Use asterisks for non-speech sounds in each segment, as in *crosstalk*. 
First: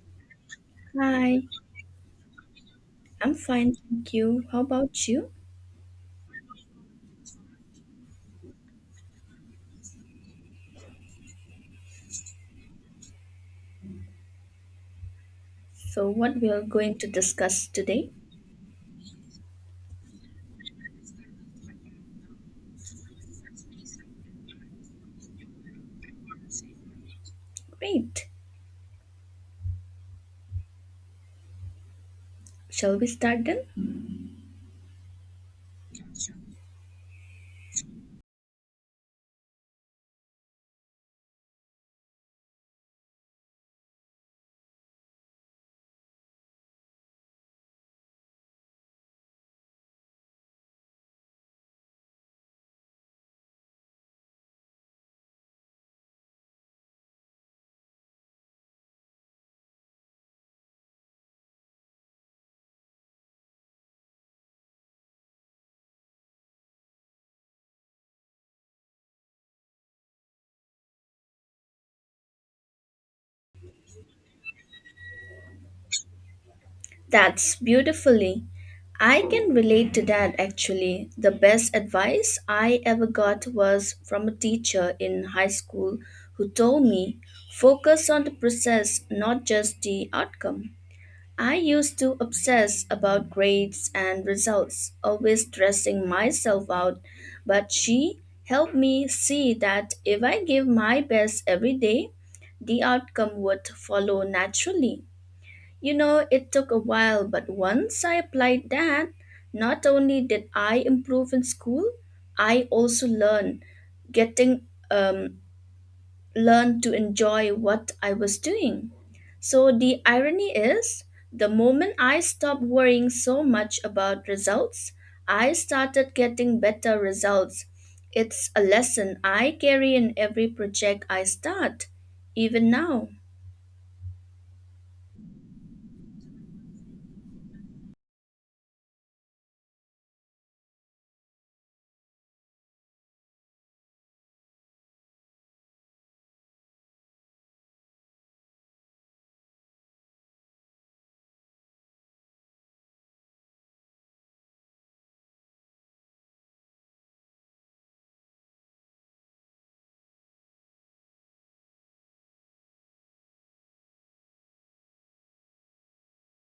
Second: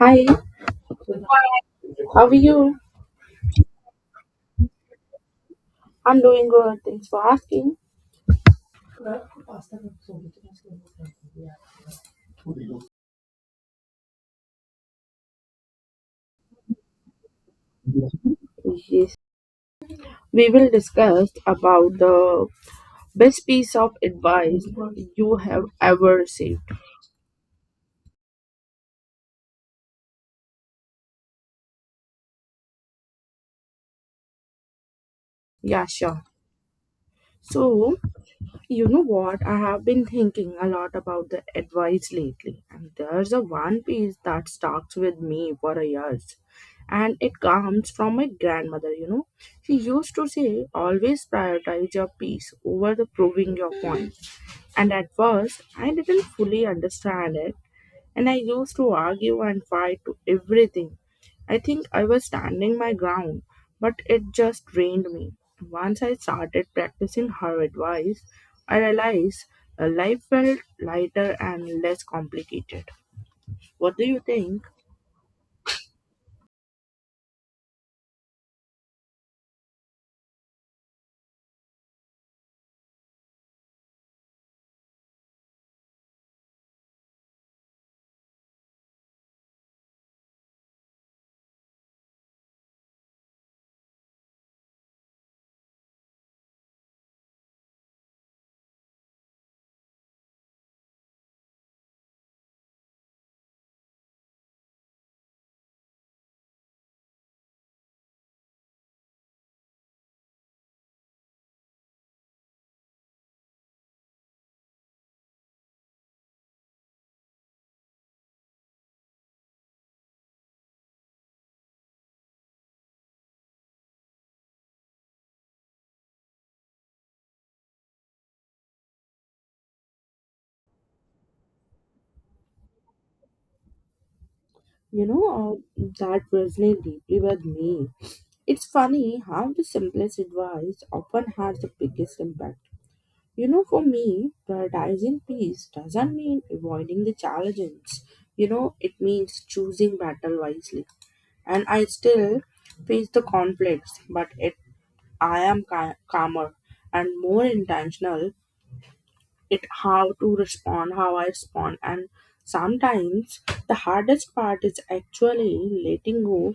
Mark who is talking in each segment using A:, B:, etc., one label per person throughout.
A: Hi,
B: Hi,
A: how are you?
B: I'm fine, thank you. How about you?
A: I'm doing good. Thanks for asking.
B: So, what we are going to discuss today?
A: Yes, we will discuss about the best piece of advice you have ever received.
B: Great. Shall we start then?
A: Yeah, sure. So, you know what? I have been thinking a lot about the advice lately, and there's a one piece that stuck with me for a years, and it comes from my grandmother. You know, she used to say, "Always prioritize your peace over the proving your point." And at first, I didn't fully understand it, and I used to argue and fight to everything. I think I was standing my ground, but it just drained me. Once I started practicing her advice, I realized life felt lighter and less complicated. What do you think?
B: That's beautifully. I can relate to that actually. The best advice I ever got was from a teacher in high school who told me focus on the process, not just the outcome. I used to obsess about grades and results, always stressing myself out, but she helped me see that if I give my best every day, the outcome would follow naturally. You know, it took a while, but once I applied that, not only did I improve in school, I also learned getting learn to enjoy what I was doing. So the irony is, the moment I stopped worrying so much about results, I started getting better results. It's a lesson I carry in every project I start. Even now,
A: You know, that resonates deeply with me. It's funny how the simplest advice often has the biggest impact. You know, for me, prioritizing peace doesn't mean avoiding the challenges. You know, it means choosing battle wisely. And I still face the conflicts, but it I am calmer and more intentional. It how to respond, how I respond, and sometimes the hardest part is actually letting go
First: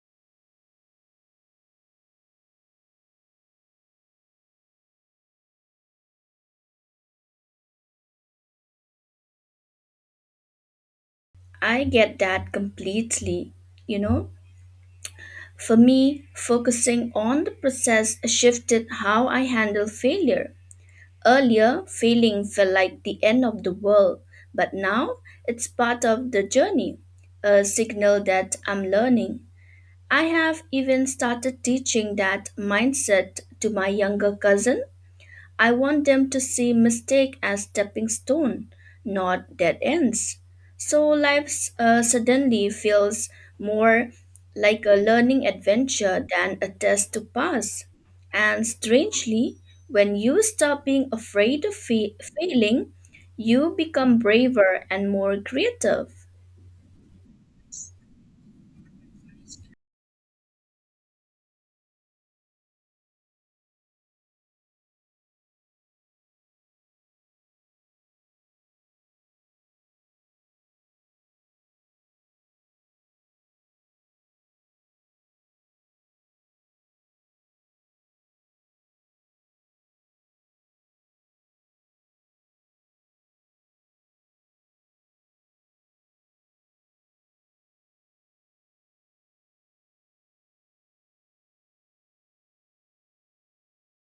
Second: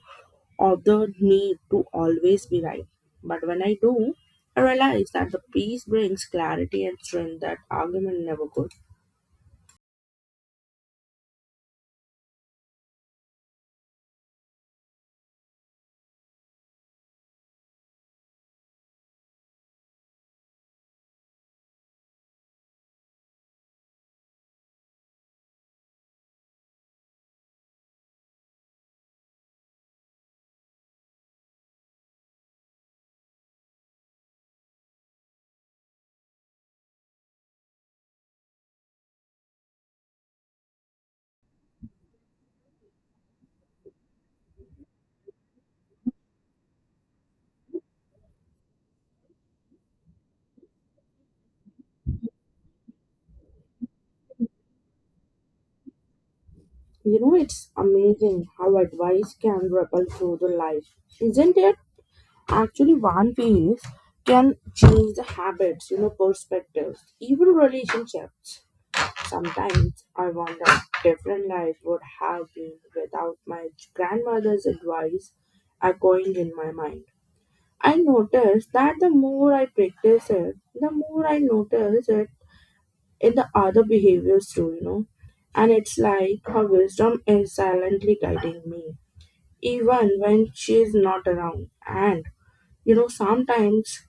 A: author need to always be right. But when I do, I realize that the peace brings clarity and strength that argument never could.
B: I get that completely, you know? For me, focusing on the process shifted how I handle failure. Earlier, failing felt like the end of the world, but now it's part of the journey, a signal that I'm learning. I have even started teaching that mindset to my younger cousin. I want them to see mistake as stepping stone, not dead ends. So life suddenly feels more like a learning adventure than a test to pass. And strangely, when you stop being afraid of failing, you become braver and more creative.
A: You know, it's amazing how advice can ripple through the life, isn't it? Actually, one piece can change the habits, you know, perspectives, even relationships. Sometimes I wonder different life would have been without my grandmother's advice echoing in my mind. I noticed that the more I practice it, the more I notice it in the other behaviors too, you know. And it's like her wisdom is silently guiding me, even when she's not around. And, you know, sometimes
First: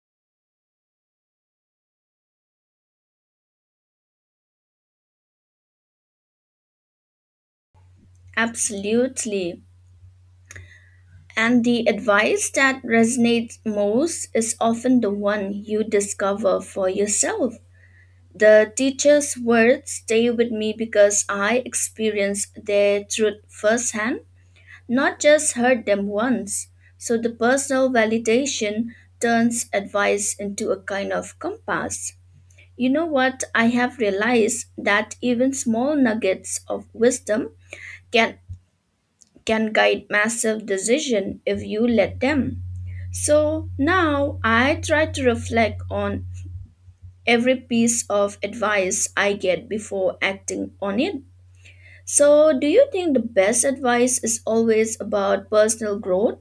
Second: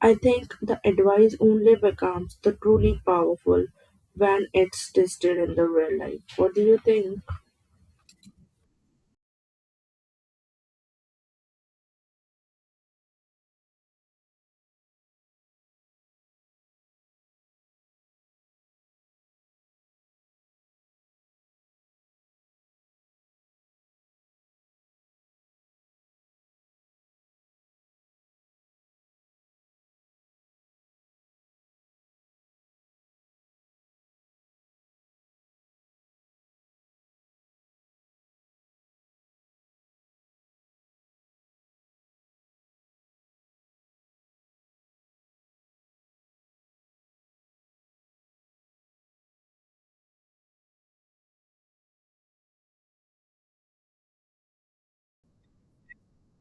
A: I think the advice only becomes the truly powerful when it's tested in the real life. What do you think?
B: Absolutely. And the advice that resonates most is often the one you discover for yourself. The teacher's words stay with me because I experienced their truth firsthand, not just heard them once. So the personal validation turns advice into a kind of compass. You know what? I have realized that even small nuggets of wisdom can guide massive decision if you let them. So now I try to reflect on every piece of advice I get before acting on it. So, do you think the best advice is always about personal growth,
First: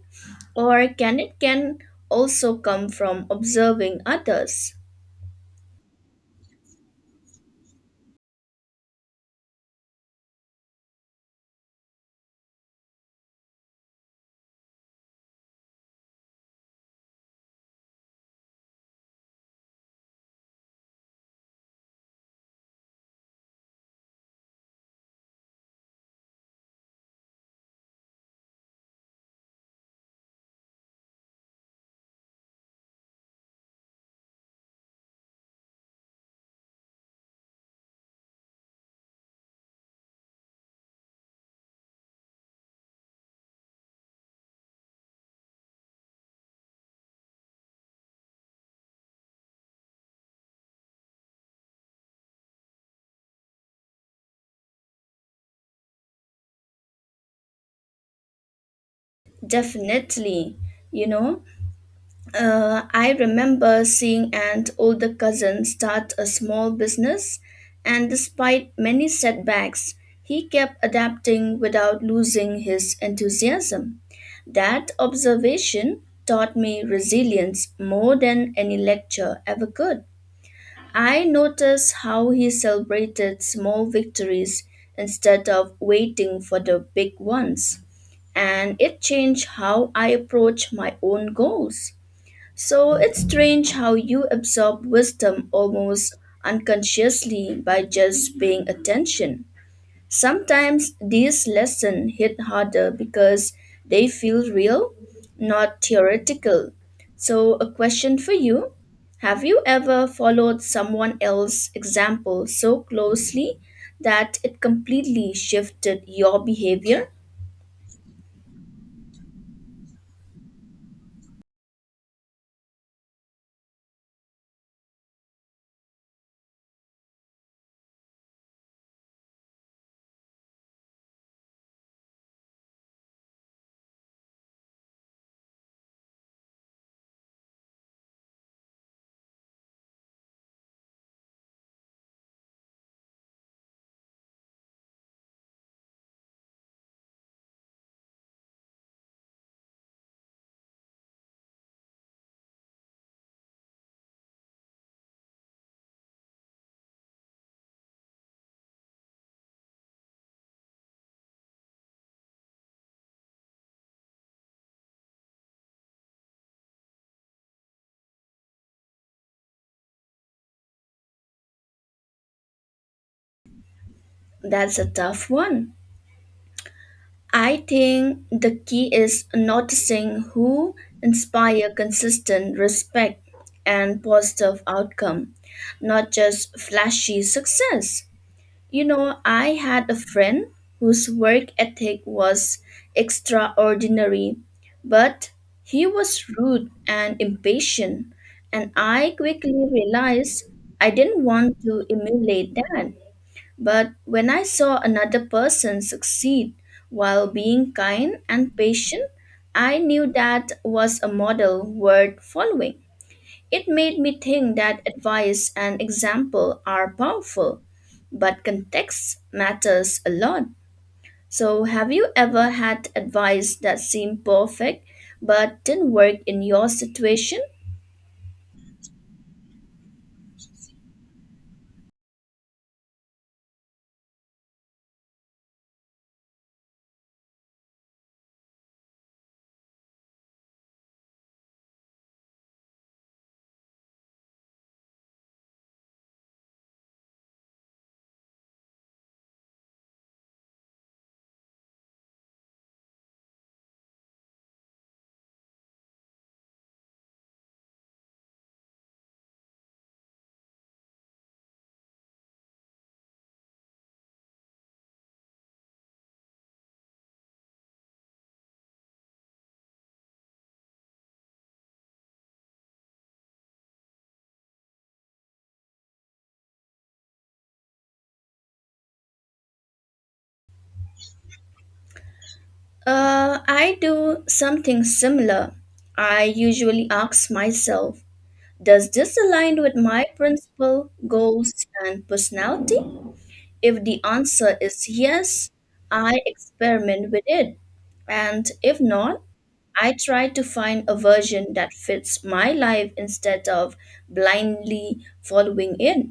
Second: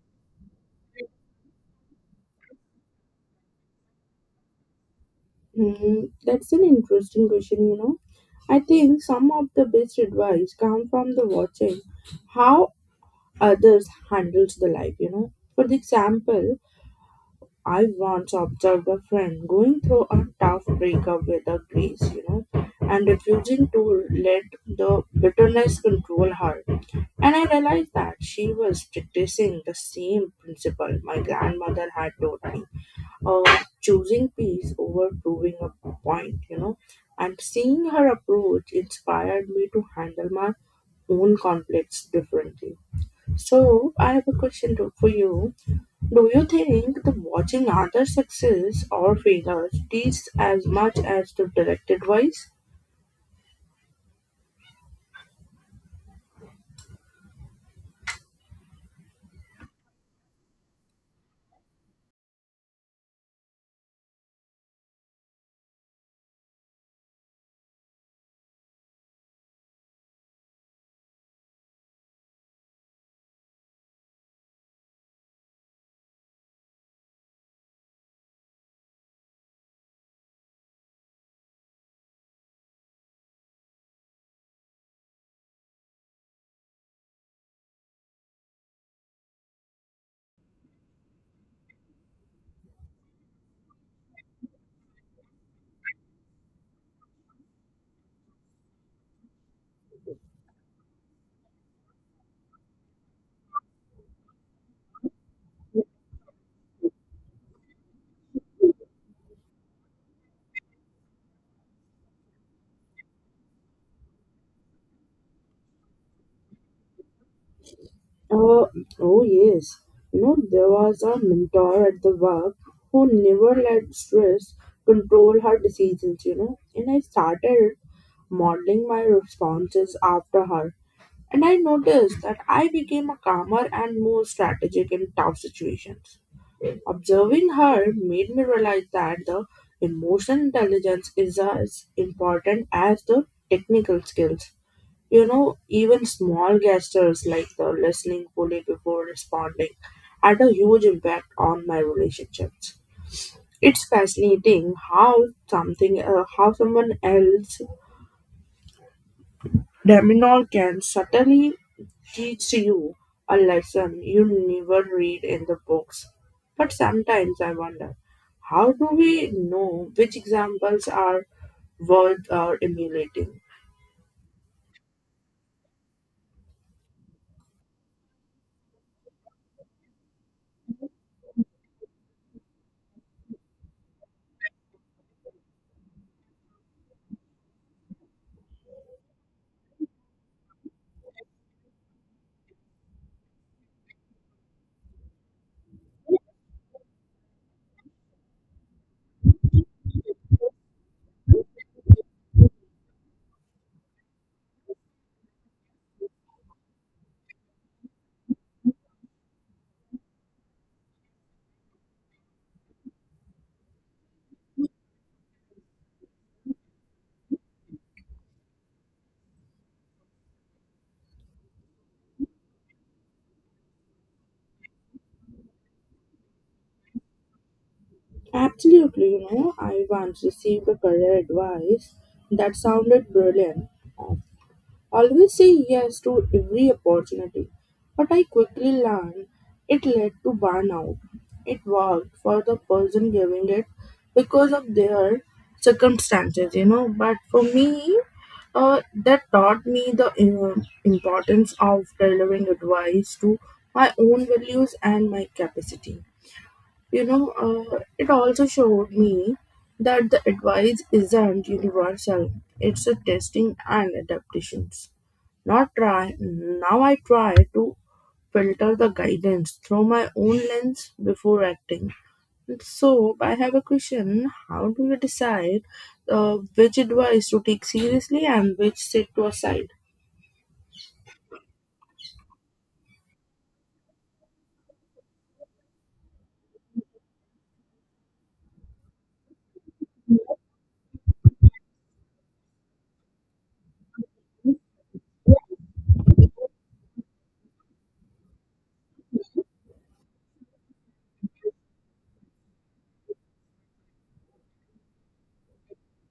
B: or can it can also come from observing others?
A: Hmm, that's an interesting question, you know. I think some of the best advice come from the watching how others handles the life, you know. For the example, I once observed a friend going through a tough breakup with a grace, you know, and refusing to let the bitterness control her. And I realized that she was practicing the same principle my grandmother had taught me of choosing peace over proving a point, you know. And seeing her approach inspired me to handle my own conflicts differently. So I have a question for you. Do you think the watching other success or failures teaches as much as the direct advice?
B: Definitely, you know. I remember seeing an older cousin start a small business, and despite many setbacks, he kept adapting without losing his enthusiasm. That observation taught me resilience more than any lecture ever could. I noticed how he celebrated small victories instead of waiting for the big ones, and it changed how I approach my own goals. So it's strange how you absorb wisdom almost unconsciously by just paying attention. Sometimes these lessons hit harder because they feel real, not theoretical. So, a question for you. Have you ever followed someone else's example so closely that it completely shifted your behavior?
A: Uh, oh, yes. You know, there was a mentor at the work who never let stress control her decisions, you know. And I started modeling my responses after her. And I noticed that I became a calmer and more strategic in tough situations. Observing her made me realize that the emotional intelligence is as important as the technical skills. You know, even small gestures like the listening fully before responding had a huge impact on my relationships. It's fascinating how how someone else Deminor can certainly teach you a lesson you never read in the books. But sometimes I wonder, how do we know which examples are worth emulating?
B: That's a tough one. I think the key is noticing who inspire consistent respect and positive outcome, not just flashy success. You know, I had a friend whose work ethic was extraordinary, but he was rude and impatient, and I quickly realized I didn't want to emulate that. But when I saw another person succeed while being kind and patient, I knew that was a model worth following. It made me think that advice and example are powerful, but context matters a lot. So, have you ever had advice that seemed perfect but didn't work in your situation?
A: Absolutely, you know, I once received a career advice that sounded brilliant. Always say yes to every opportunity, but I quickly learned it led to burnout. It worked for the person giving it because of their circumstances, you know, but for me, that taught me the importance of delivering advice to my own values and my capacity. You know, it also showed me that the advice isn't universal, it's a testing and adaptations. Not try now I try to filter the guidance through my own lens before acting. So I have a question: How do you decide which advice to take seriously and which sit to a side?
B: I do something similar. I usually ask myself, does this align with my principle, goals, and personality? If the answer is yes, I experiment with it. And if not, I try to find a version that fits my life instead of blindly following it.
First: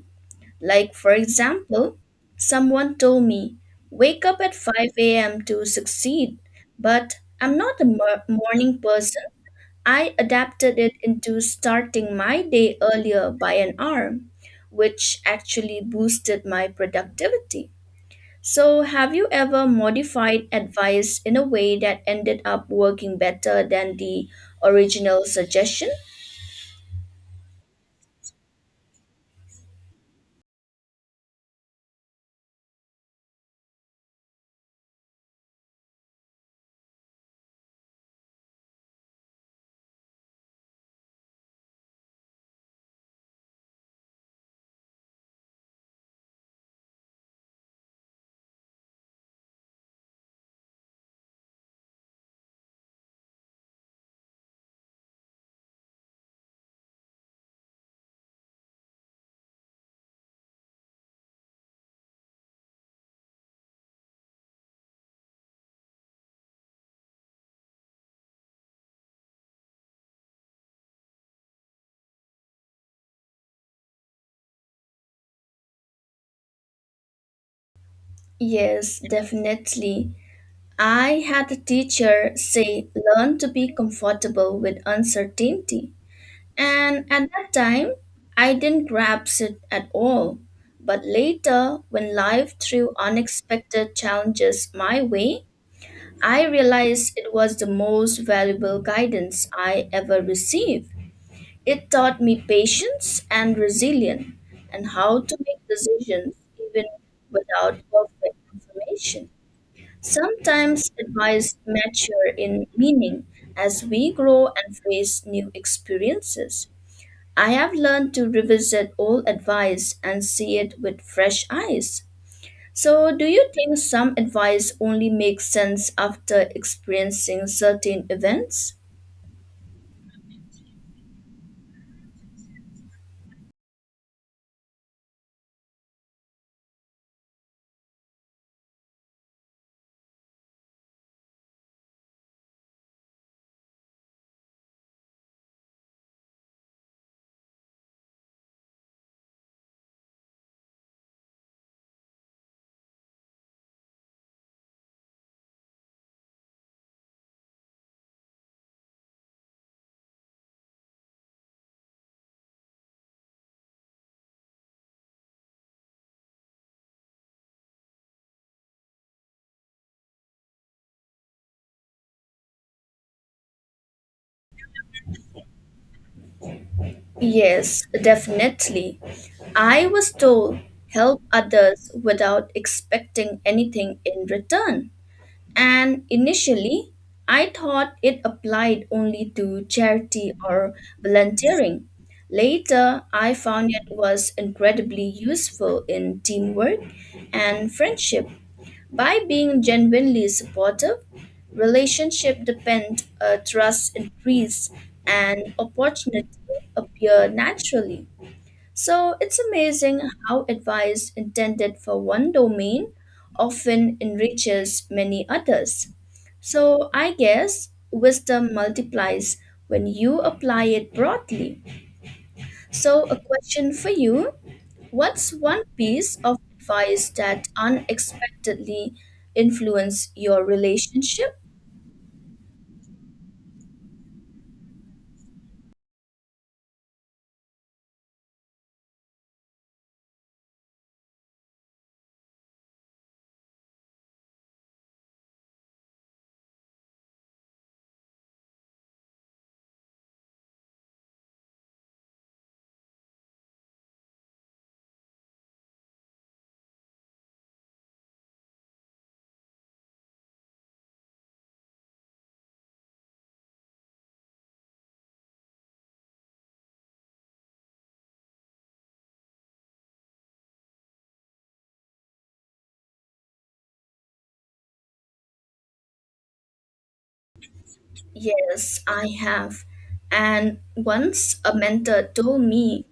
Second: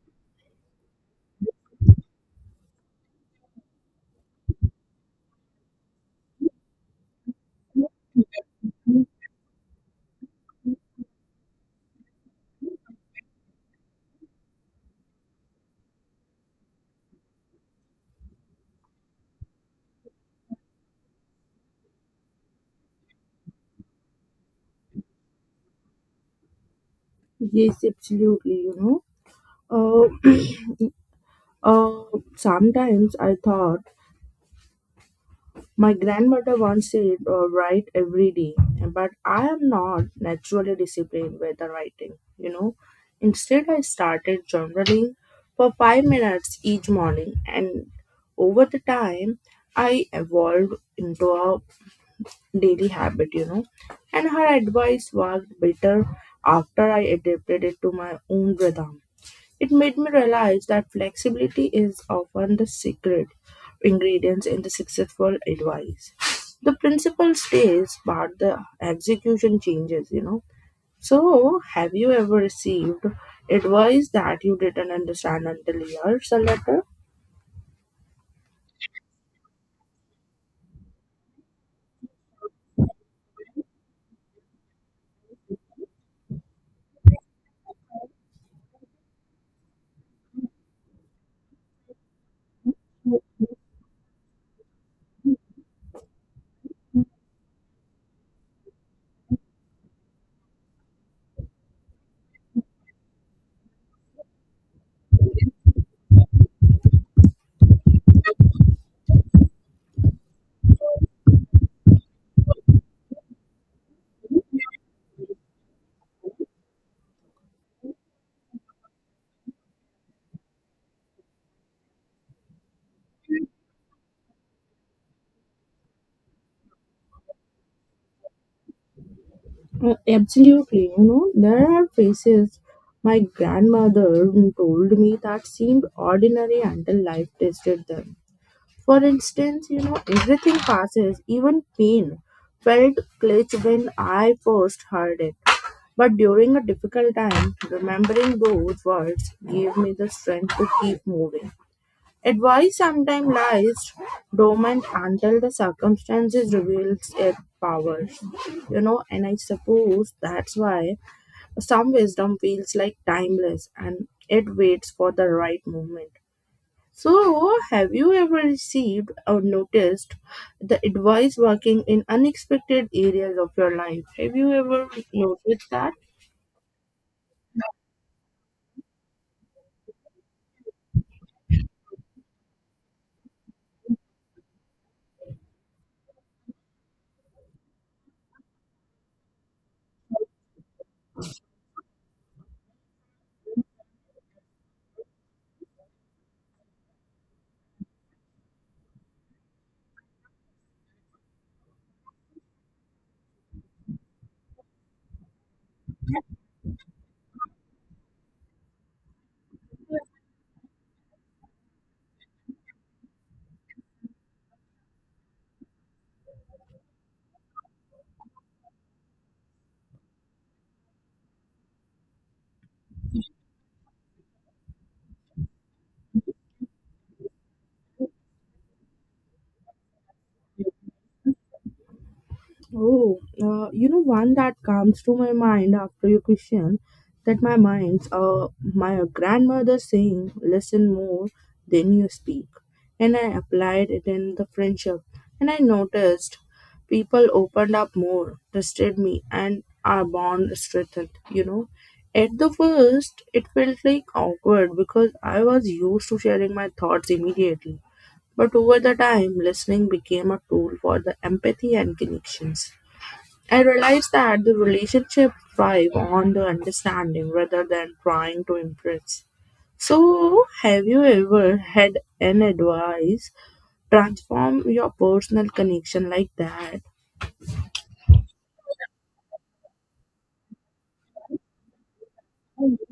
B: Like, for example, someone told me, wake up at 5 a.m. to succeed, but I'm not a morning person. I adapted it into starting my day earlier by an hour, which actually boosted my productivity. So, have you ever modified advice in a way that ended up working better than the original suggestion?
A: Yes, absolutely. You know, uh, *clears throat* uh, sometimes I thought. My grandmother once said, write every day, but I am not naturally disciplined with the writing, you know. Instead, I started journaling for 5 minutes each morning, and over the time, I evolved into a daily habit, you know. And her advice worked better after I adapted it to my own rhythm. It made me realize that flexibility is often the secret ingredients in the successful advice. The principle stays, but the execution changes, you know. So, have you ever received advice that you didn't understand until years later?
B: Yes, definitely. I had a teacher say, learn to be comfortable with uncertainty. And at that time, I didn't grasp it at all. But later, when life threw unexpected challenges my way, I realized it was the most valuable guidance I ever received. It taught me patience and resilience and how to make decisions even without perfect information. Sometimes advice mature in meaning as we grow and face new experiences. I have learned to revisit old advice and see it with fresh eyes. So, do you think some advice only makes sense after experiencing certain events?
A: Mm, absolutely, you know, there are phrases my grandmother told me that seemed ordinary until life tested them. For instance, you know, everything passes, even pain. Felt glitch when I first heard it. But during a difficult time, remembering those words gave me the strength to keep moving. Advice sometimes lies dormant until the circumstances reveals its powers. You know, and I suppose that's why some wisdom feels like timeless and it waits for the right moment. So, have you ever received or noticed the advice working in unexpected areas of your life? Have you ever noticed that?
B: Yes, definitely. I was told help others without expecting anything in return. And initially, I thought it applied only to charity or volunteering. Later, I found it was incredibly useful in teamwork and friendship. By being genuinely supportive, relationship depend, trust increase, and opportunity appear naturally. So it's amazing how advice intended for one domain often enriches many others. So I guess wisdom multiplies when you apply it broadly. So, a question for you. What's one piece of advice that unexpectedly influenced your relationship?
A: Oh, you know, one that comes to my mind after your question, that my mind's my grandmother saying, listen more than you speak. And I applied it in the friendship. And I noticed people opened up more, trusted me, and our bond strengthened, you know. At the first, it felt like awkward because I was used to sharing my thoughts immediately. But over the time, listening became a tool for the empathy and connections. I realized that the relationship thrive on the understanding rather than trying to impress. So, have you ever had an advice transform your personal connection like that?
B: Yes, I have. And once a mentor told me,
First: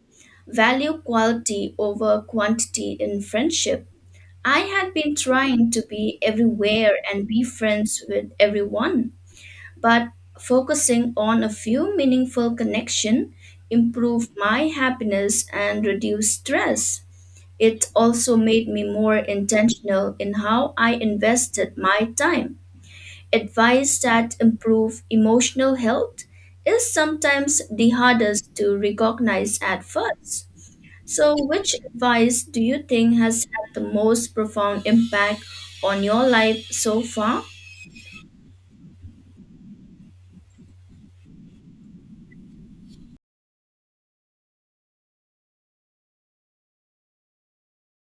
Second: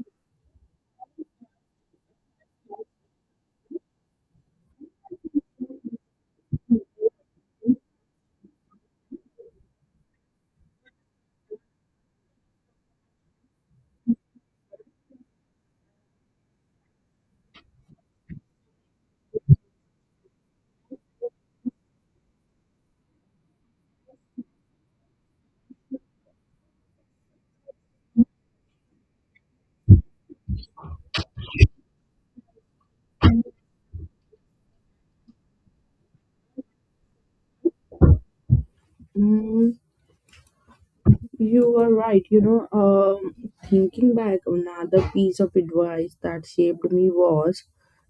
B: value quality over quantity in friendship. I had been trying to be everywhere and be friends with everyone, but focusing on a few meaningful connections improved my happiness and reduced stress. It also made me more intentional in how I invested my time. Advice that improve emotional health is sometimes the hardest to recognize at first. So, which advice do you think has had the most profound impact on your life so far?
A: Mm, you were right. You know, thinking back, another piece of advice that shaped me was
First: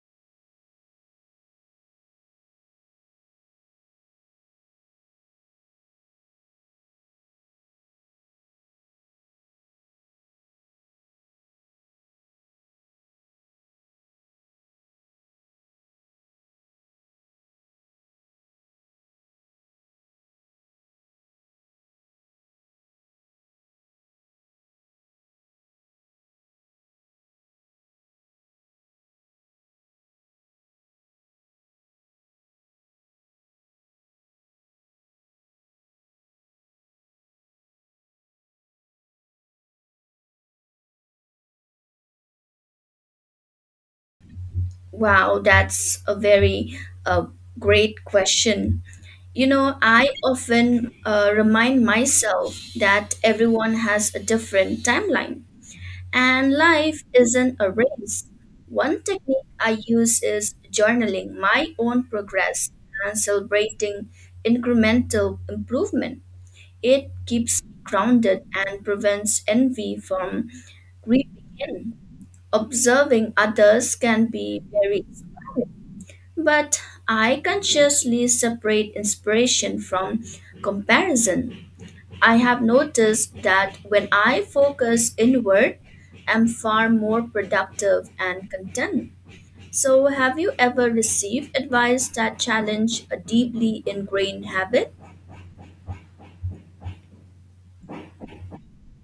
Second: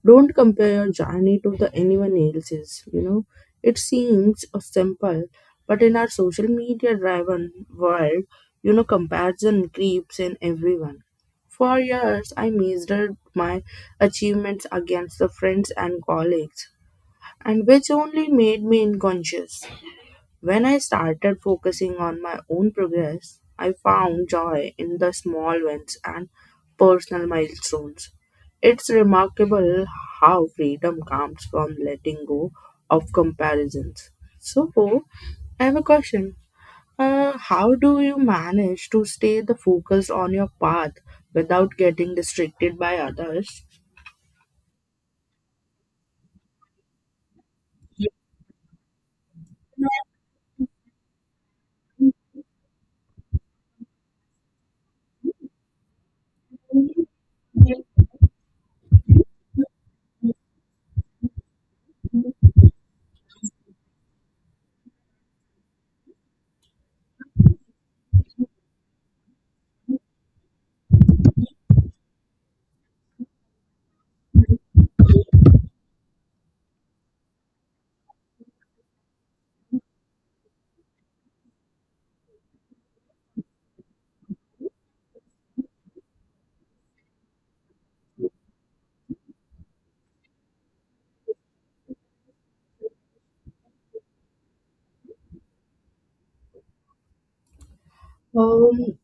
A: don't compare your journey to the anyone else's. You know, it seems simple, but in our social media driven world, you know, comparison creeps in everyone. For years, I measured my achievements against the friends and colleagues, and which only made me unconscious. When I started focusing on my own progress, I found joy in the small wins and personal milestones. It's remarkable how freedom comes from letting go of comparisons. So, I have a question. How do you manage to stay the focus on your path without getting distracted by others?
B: Wow, that's a very uh, great question. You know, I often remind myself that everyone has a different timeline. And life isn't a race. One technique I use is journaling my own progress and celebrating incremental improvement. It keeps me grounded and prevents envy from creeping in. Observing others can be very, but I consciously separate inspiration from comparison. I have noticed that when I focus inward, I'm far more productive and content. So, have you ever received advice that challenged a deeply ingrained habit?
A: Um,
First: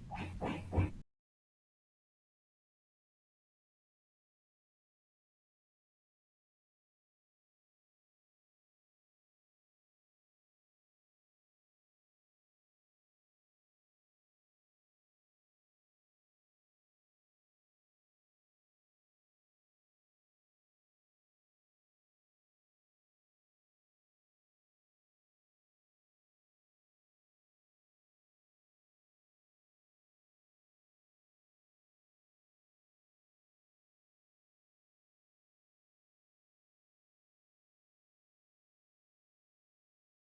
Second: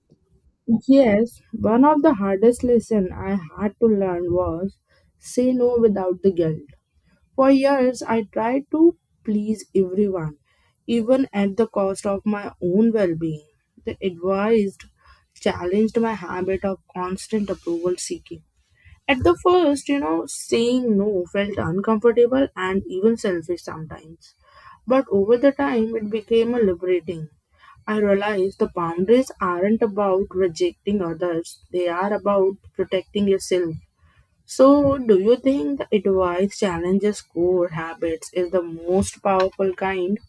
A: Yes, one of the hardest lessons I had to learn was say no without the guilt. For years, I tried to please everyone, even at the cost of my own well being. The advice challenged my habit of constant approval seeking. At the first, you know, saying no felt uncomfortable and even selfish sometimes. But over the time, it became a liberating. I realized the boundaries aren't about rejecting others, they are about protecting yourself. So, do you think the advice challenges core habits is the most powerful kind?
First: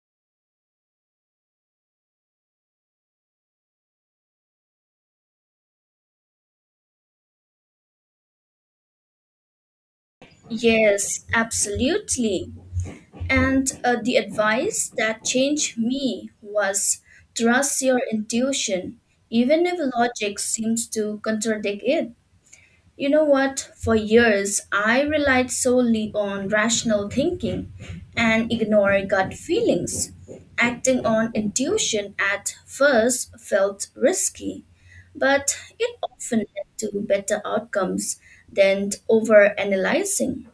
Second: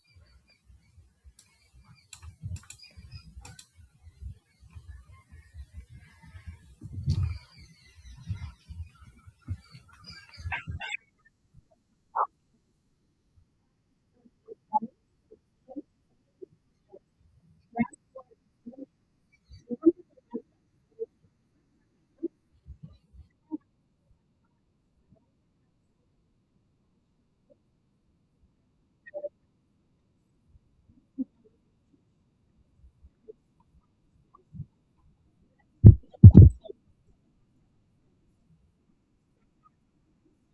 B: Yes, absolutely. And the advice that changed me was trust your intuition, even if logic seems to contradict it. You know what? For years, I relied solely on rational thinking and ignored gut feelings. Acting on intuition at first felt risky, but it often led to better outcomes than overanalyzing.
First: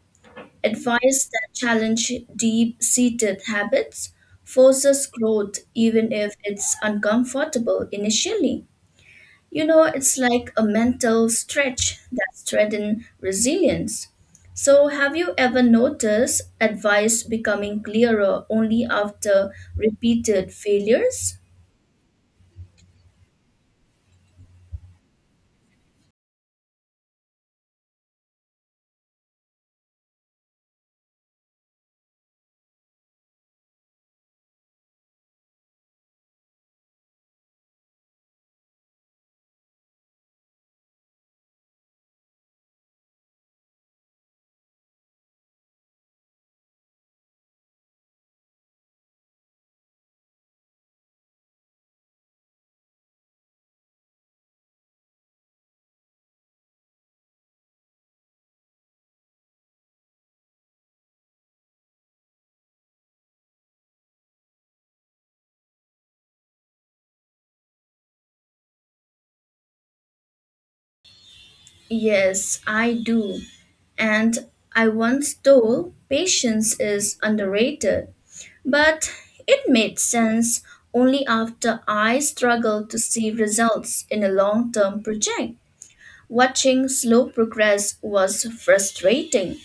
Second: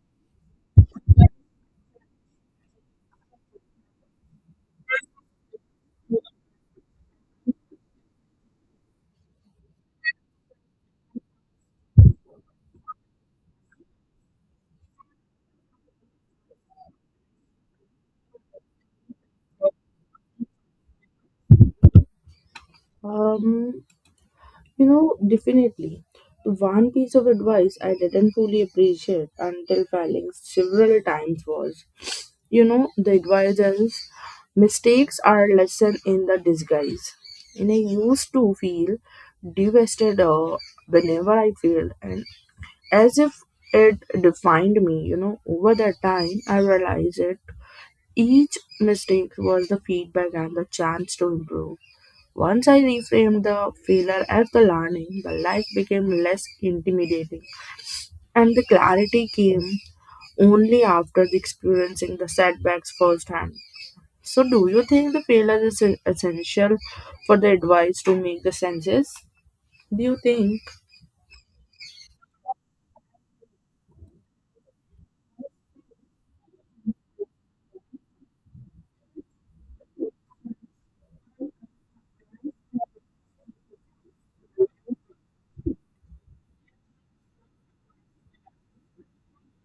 B: Advice that challenges deep seated habits forces growth even if it's uncomfortable initially. You know, it's like a mental stretch that strengthens resilience. So, have you ever noticed advice becoming clearer only after repeated failures?
A: Um, You know, definitely. One piece of advice I didn't fully appreciate until failing several times was, you know, the advice is mistakes are a lesson in the disguise. And I used to feel devastated whenever I failed, and as if it defined me. You know, over that time, I realized it. Each mistake was the feedback and the chance to improve. Once I reframed the failure as the learning, the life became less intimidating, and the clarity came only after the experiencing the setbacks firsthand. So, do you think the failure is essential for the advice to make the senses? Do you think?
B: Yes, I do. And I once told patience is underrated, but it made sense only after I struggled to see results in a long term project. Watching slow progress was frustrating,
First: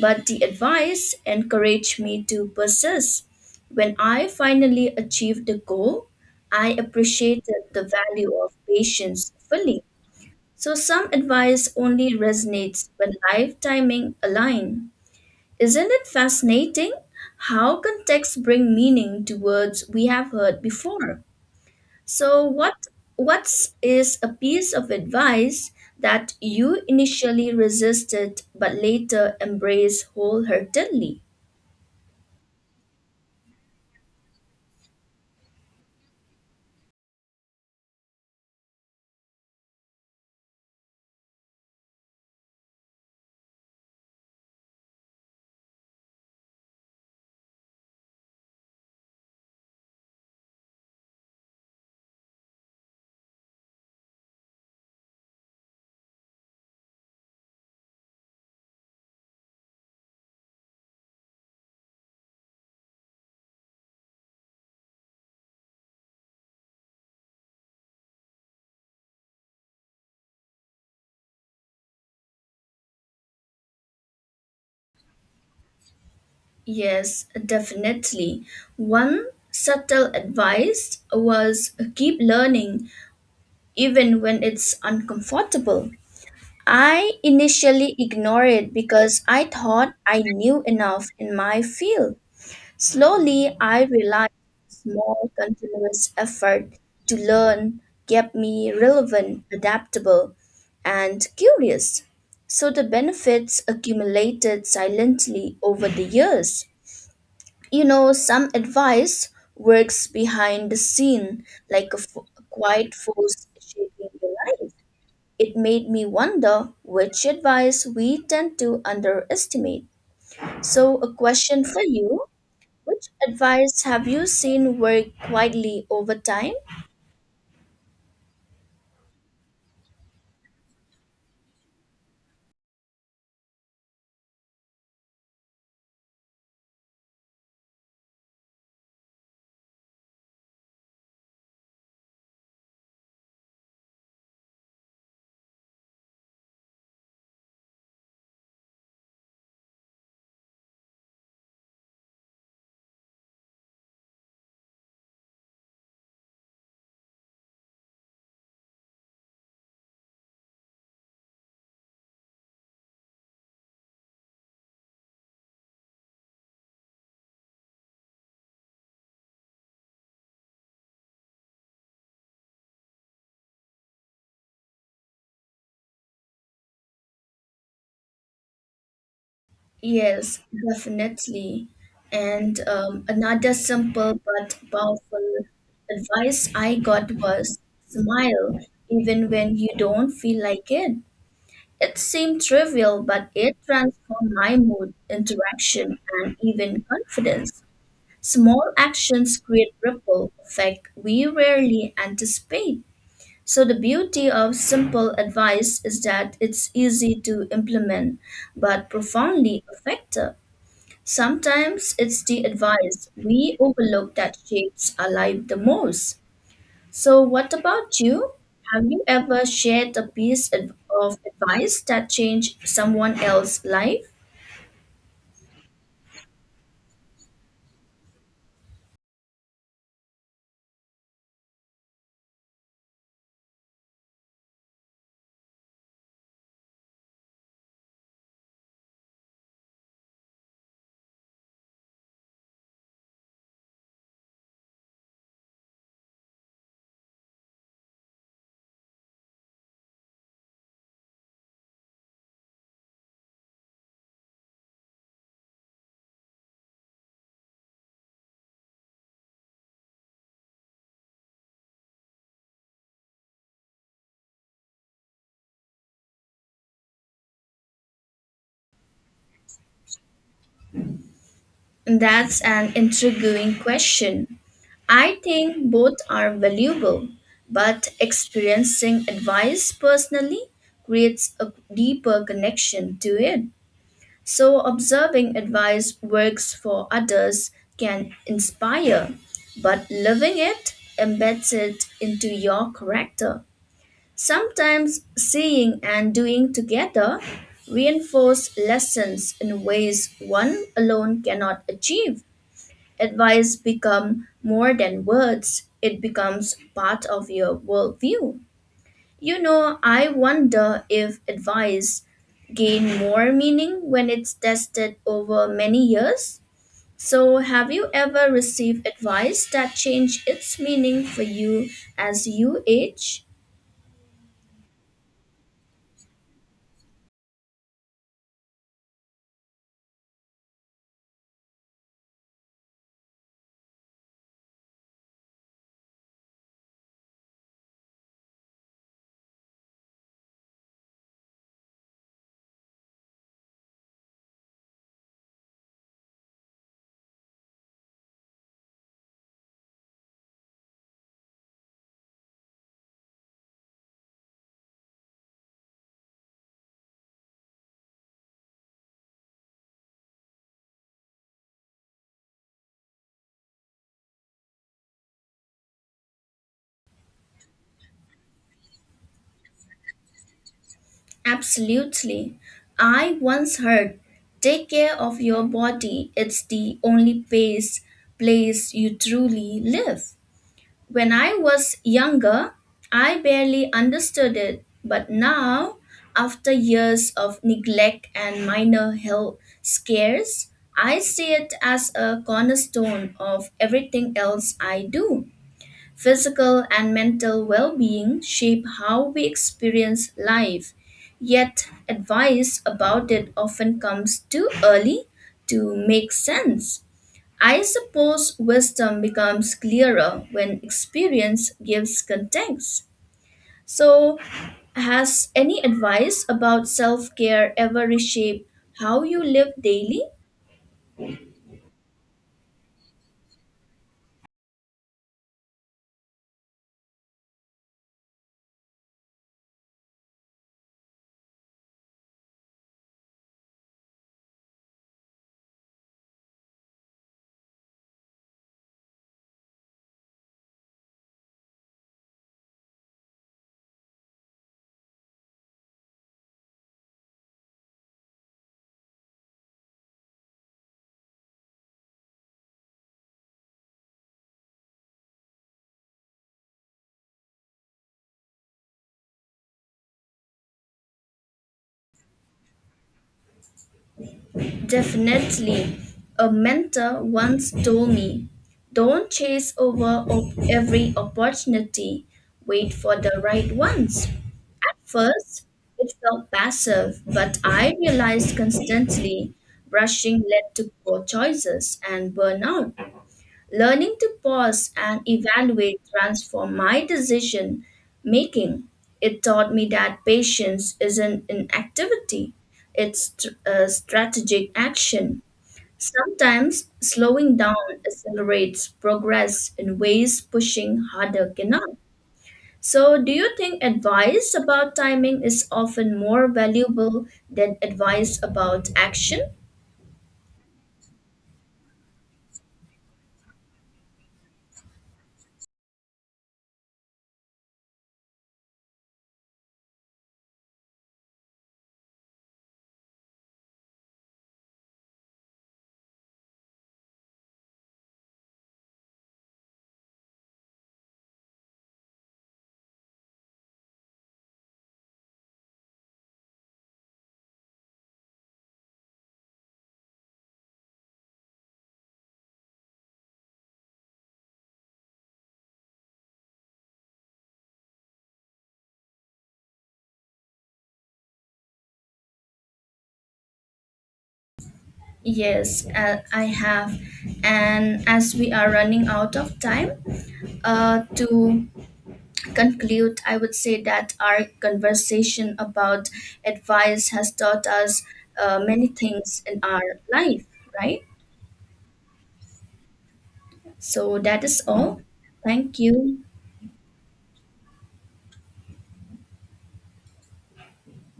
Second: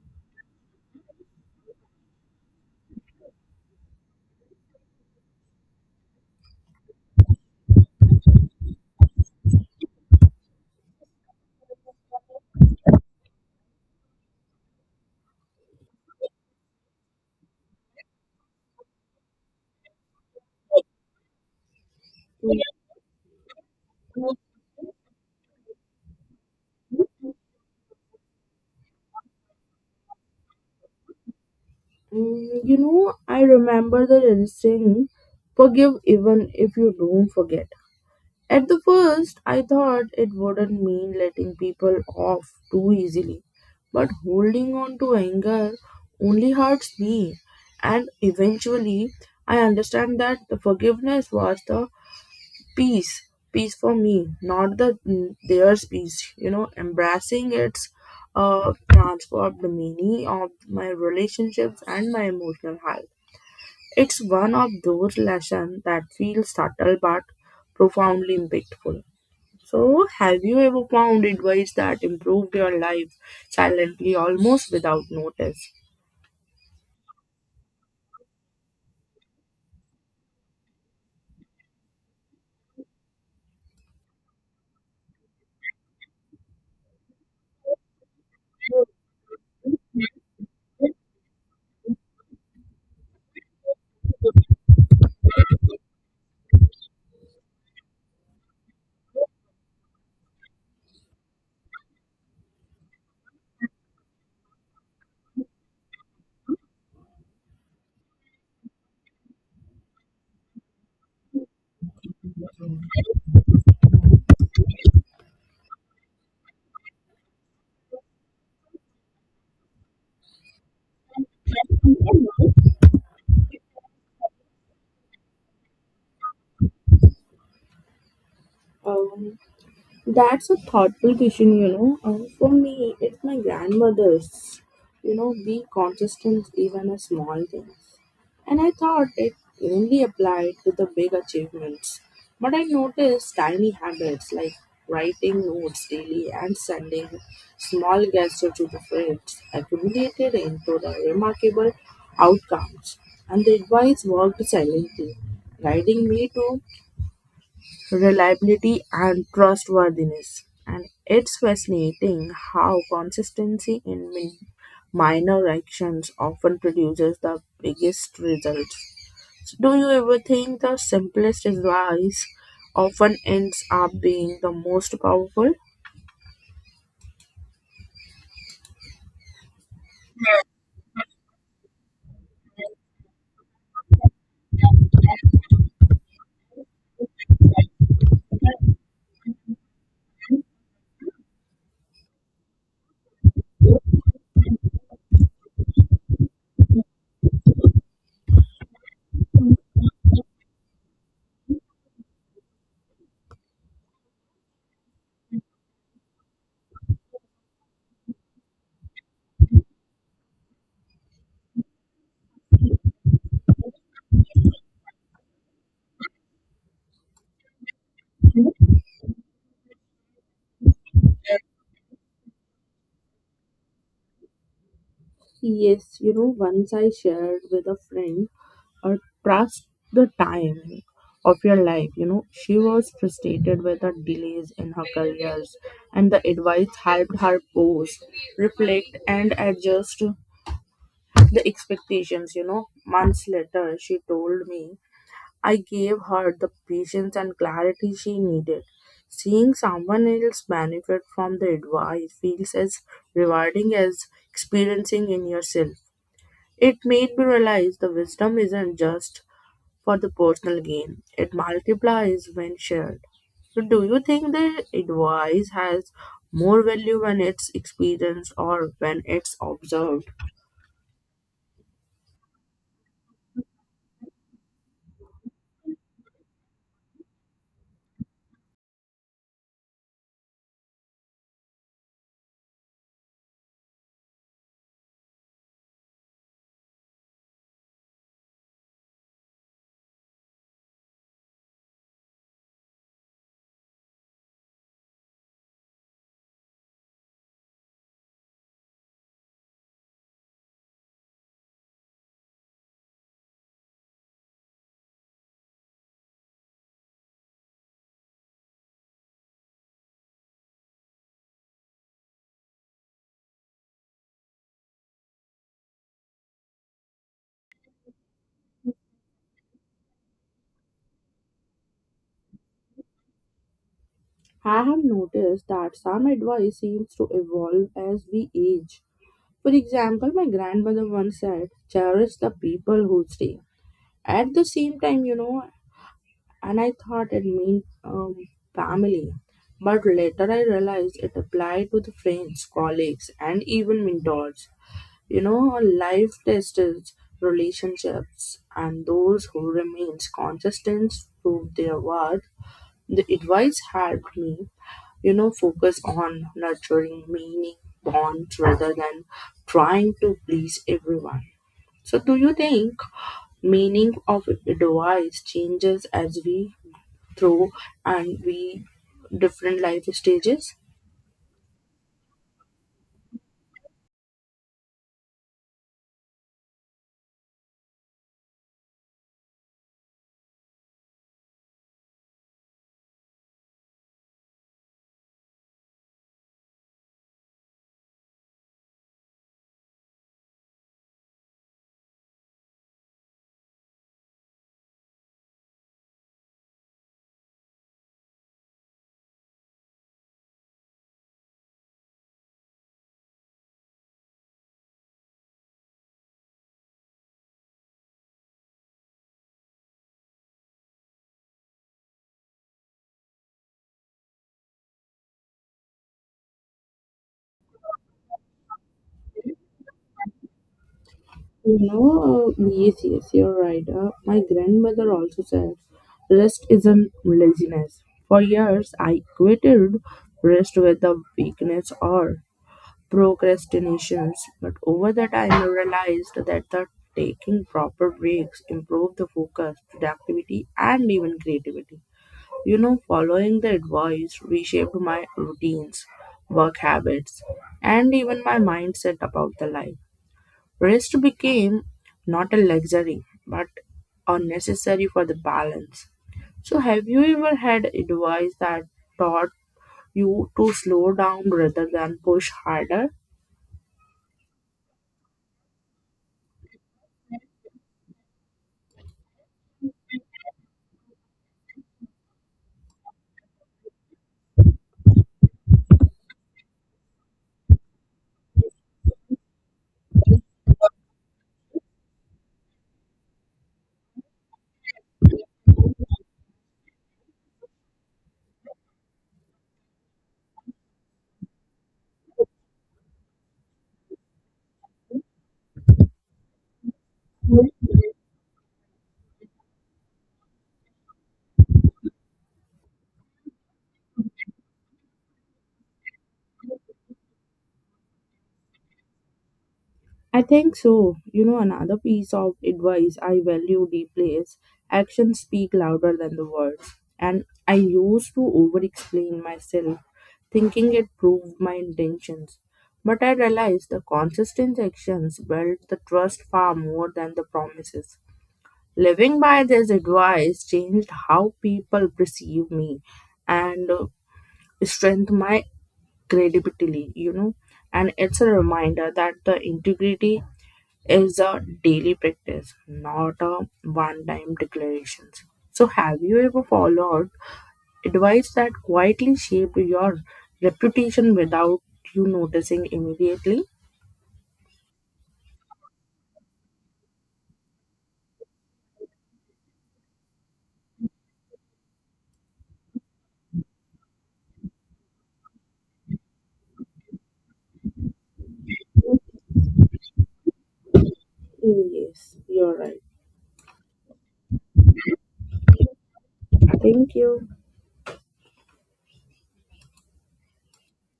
B: but the advice encouraged me to persist. When I finally achieved the goal, I appreciated the value of patience fully. So some advice only resonates when life timing align. Isn't it fascinating how context bring meaning to words we have heard before? So what's is a piece of advice that you initially resisted but later embraced wholeheartedly?
A: Mm, you know, I remember the saying, forgive even if you don't forget. At the first, I thought it wouldn't mean letting people off too easily, but holding on to anger only hurts me. And eventually, I understand that the forgiveness was the peace for me, not the theirs peace. You know, embracing it's transformed many of my relationships and my emotional health. It's one of those lessons that feels subtle but profoundly impactful. So, have you ever found advice that improved your life silently almost without notice?
B: Yes, definitely. One subtle advice was keep learning even when it's uncomfortable. I initially ignored it because I thought I knew enough in my field. Slowly, I realized small, continuous effort to learn kept me relevant, adaptable, and curious. So the benefits accumulated silently over the years. You know, some advice works behind the scene like a quiet force shaping your life. It made me wonder which advice we tend to underestimate. So, a question for you. Which advice have you seen work widely over time?
A: That's a thoughtful question, you know. For me, it's my grandmother's, you know, be consistent even in small things. And I thought it only applied to the big achievements. But I noticed tiny habits like writing notes daily and sending small gestures to the friends accumulated into the remarkable outcomes. And the advice worked silently, guiding me to reliability and trustworthiness. And it's fascinating how consistency in minor actions often produces the biggest results. So do you ever think the simplest advice often ends up being the most powerful?
B: Yes, definitely. And another simple but powerful advice I got was smile even when you don't feel like it. It seemed trivial, but it transformed my mood, interaction, and even confidence. Small actions create ripple effect we rarely anticipate. So, the beauty of simple advice is that it's easy to implement but profoundly effective. Sometimes it's the advice we overlook that shapes our life the most. So, what about you? Have you ever shared a of advice that changed someone else's life?
A: Yes, you know, once I shared with a friend, uh, trust the time of your life. You know, she was frustrated with the delays in her careers, and the advice helped her pause, reflect, and adjust the expectations. You know, months later, she told me I gave her the patience and clarity she needed. Seeing someone else benefit from the advice feels as rewarding as experiencing in yourself. It made me realize the wisdom isn't just for the personal gain, it multiplies when shared. So, do you think the advice has more value when it's experienced or when it's observed?
B: That's an intriguing question. I think both are valuable, but experiencing advice personally creates a deeper connection to it. So, observing advice works for others can inspire, but living it embeds it into your character. Sometimes seeing and doing together reinforce lessons in ways one alone cannot achieve. Advice become more than words, it becomes part of your worldview. You know, I wonder if advice gain more meaning when it's tested over many years. So, have you ever received advice that changed its meaning for you as you age?
A: I have noticed that some advice seems to evolve as we age. For example, my grandmother once said, cherish the people who stay. At the same time, you know, and I thought it meant family. But later I realized it applied to the friends, colleagues, and even mentors. You know, life tests relationships, and those who remains consistent prove their worth. The advice helped me, you know, focus on nurturing meaning bonds rather than trying to please everyone. So, do you think meaning of advice changes as we through and we different life stages?
B: Absolutely. I once heard, take care of your body, it's the only place you truly live. When I was younger, I barely understood it, but now, after years of neglect and minor health scares, I see it as a cornerstone of everything else I do. Physical and mental well being shape how we experience life, yet, advice about it often comes too early to make sense. I suppose wisdom becomes clearer when experience gives context. So, has any advice about self care ever reshaped how you live daily?
A: You know, yes, yes, you're right. My grandmother also said, rest isn't laziness. For years, I equated rest with the weakness or procrastinations. But over the time, I realized that the taking proper breaks improve the focus, productivity, and even creativity. You know, following the advice reshaped my routines, work habits, and even my mindset about the life. Rest became not a luxury but a necessary for the balance. So, have you ever had advice that taught you to slow down rather than push harder?
B: Definitely. A mentor once told me, don't chase every opportunity, wait for the right ones. At first, it felt passive, but I realized constantly rushing led to poor choices and burnout. Learning to pause and evaluate transformed my decision making. It taught me that patience isn't inactivity, it's a strategic action. Sometimes slowing down accelerates progress in ways pushing harder cannot. So, do you think advice about timing is often more valuable than advice about action?
A: I think so. You know, another piece of advice I value deeply is actions speak louder than the words. And I used to over explain myself, thinking it proved my intentions. But I realized the consistent actions built the trust far more than the promises. Living by this advice changed how people perceive me and strengthened my credibility, you know. And it's a reminder that the integrity is a daily practice, not a one time declarations. So, have you ever followed advice that quietly shaped your reputation without you noticing immediately?
B: Yes, I have. And as we are running out of time, to conclude, I would say that our conversation about advice has taught us many things in our life, right?
A: Yes, you're right.
B: So that is all. Thank you.
A: Thank you.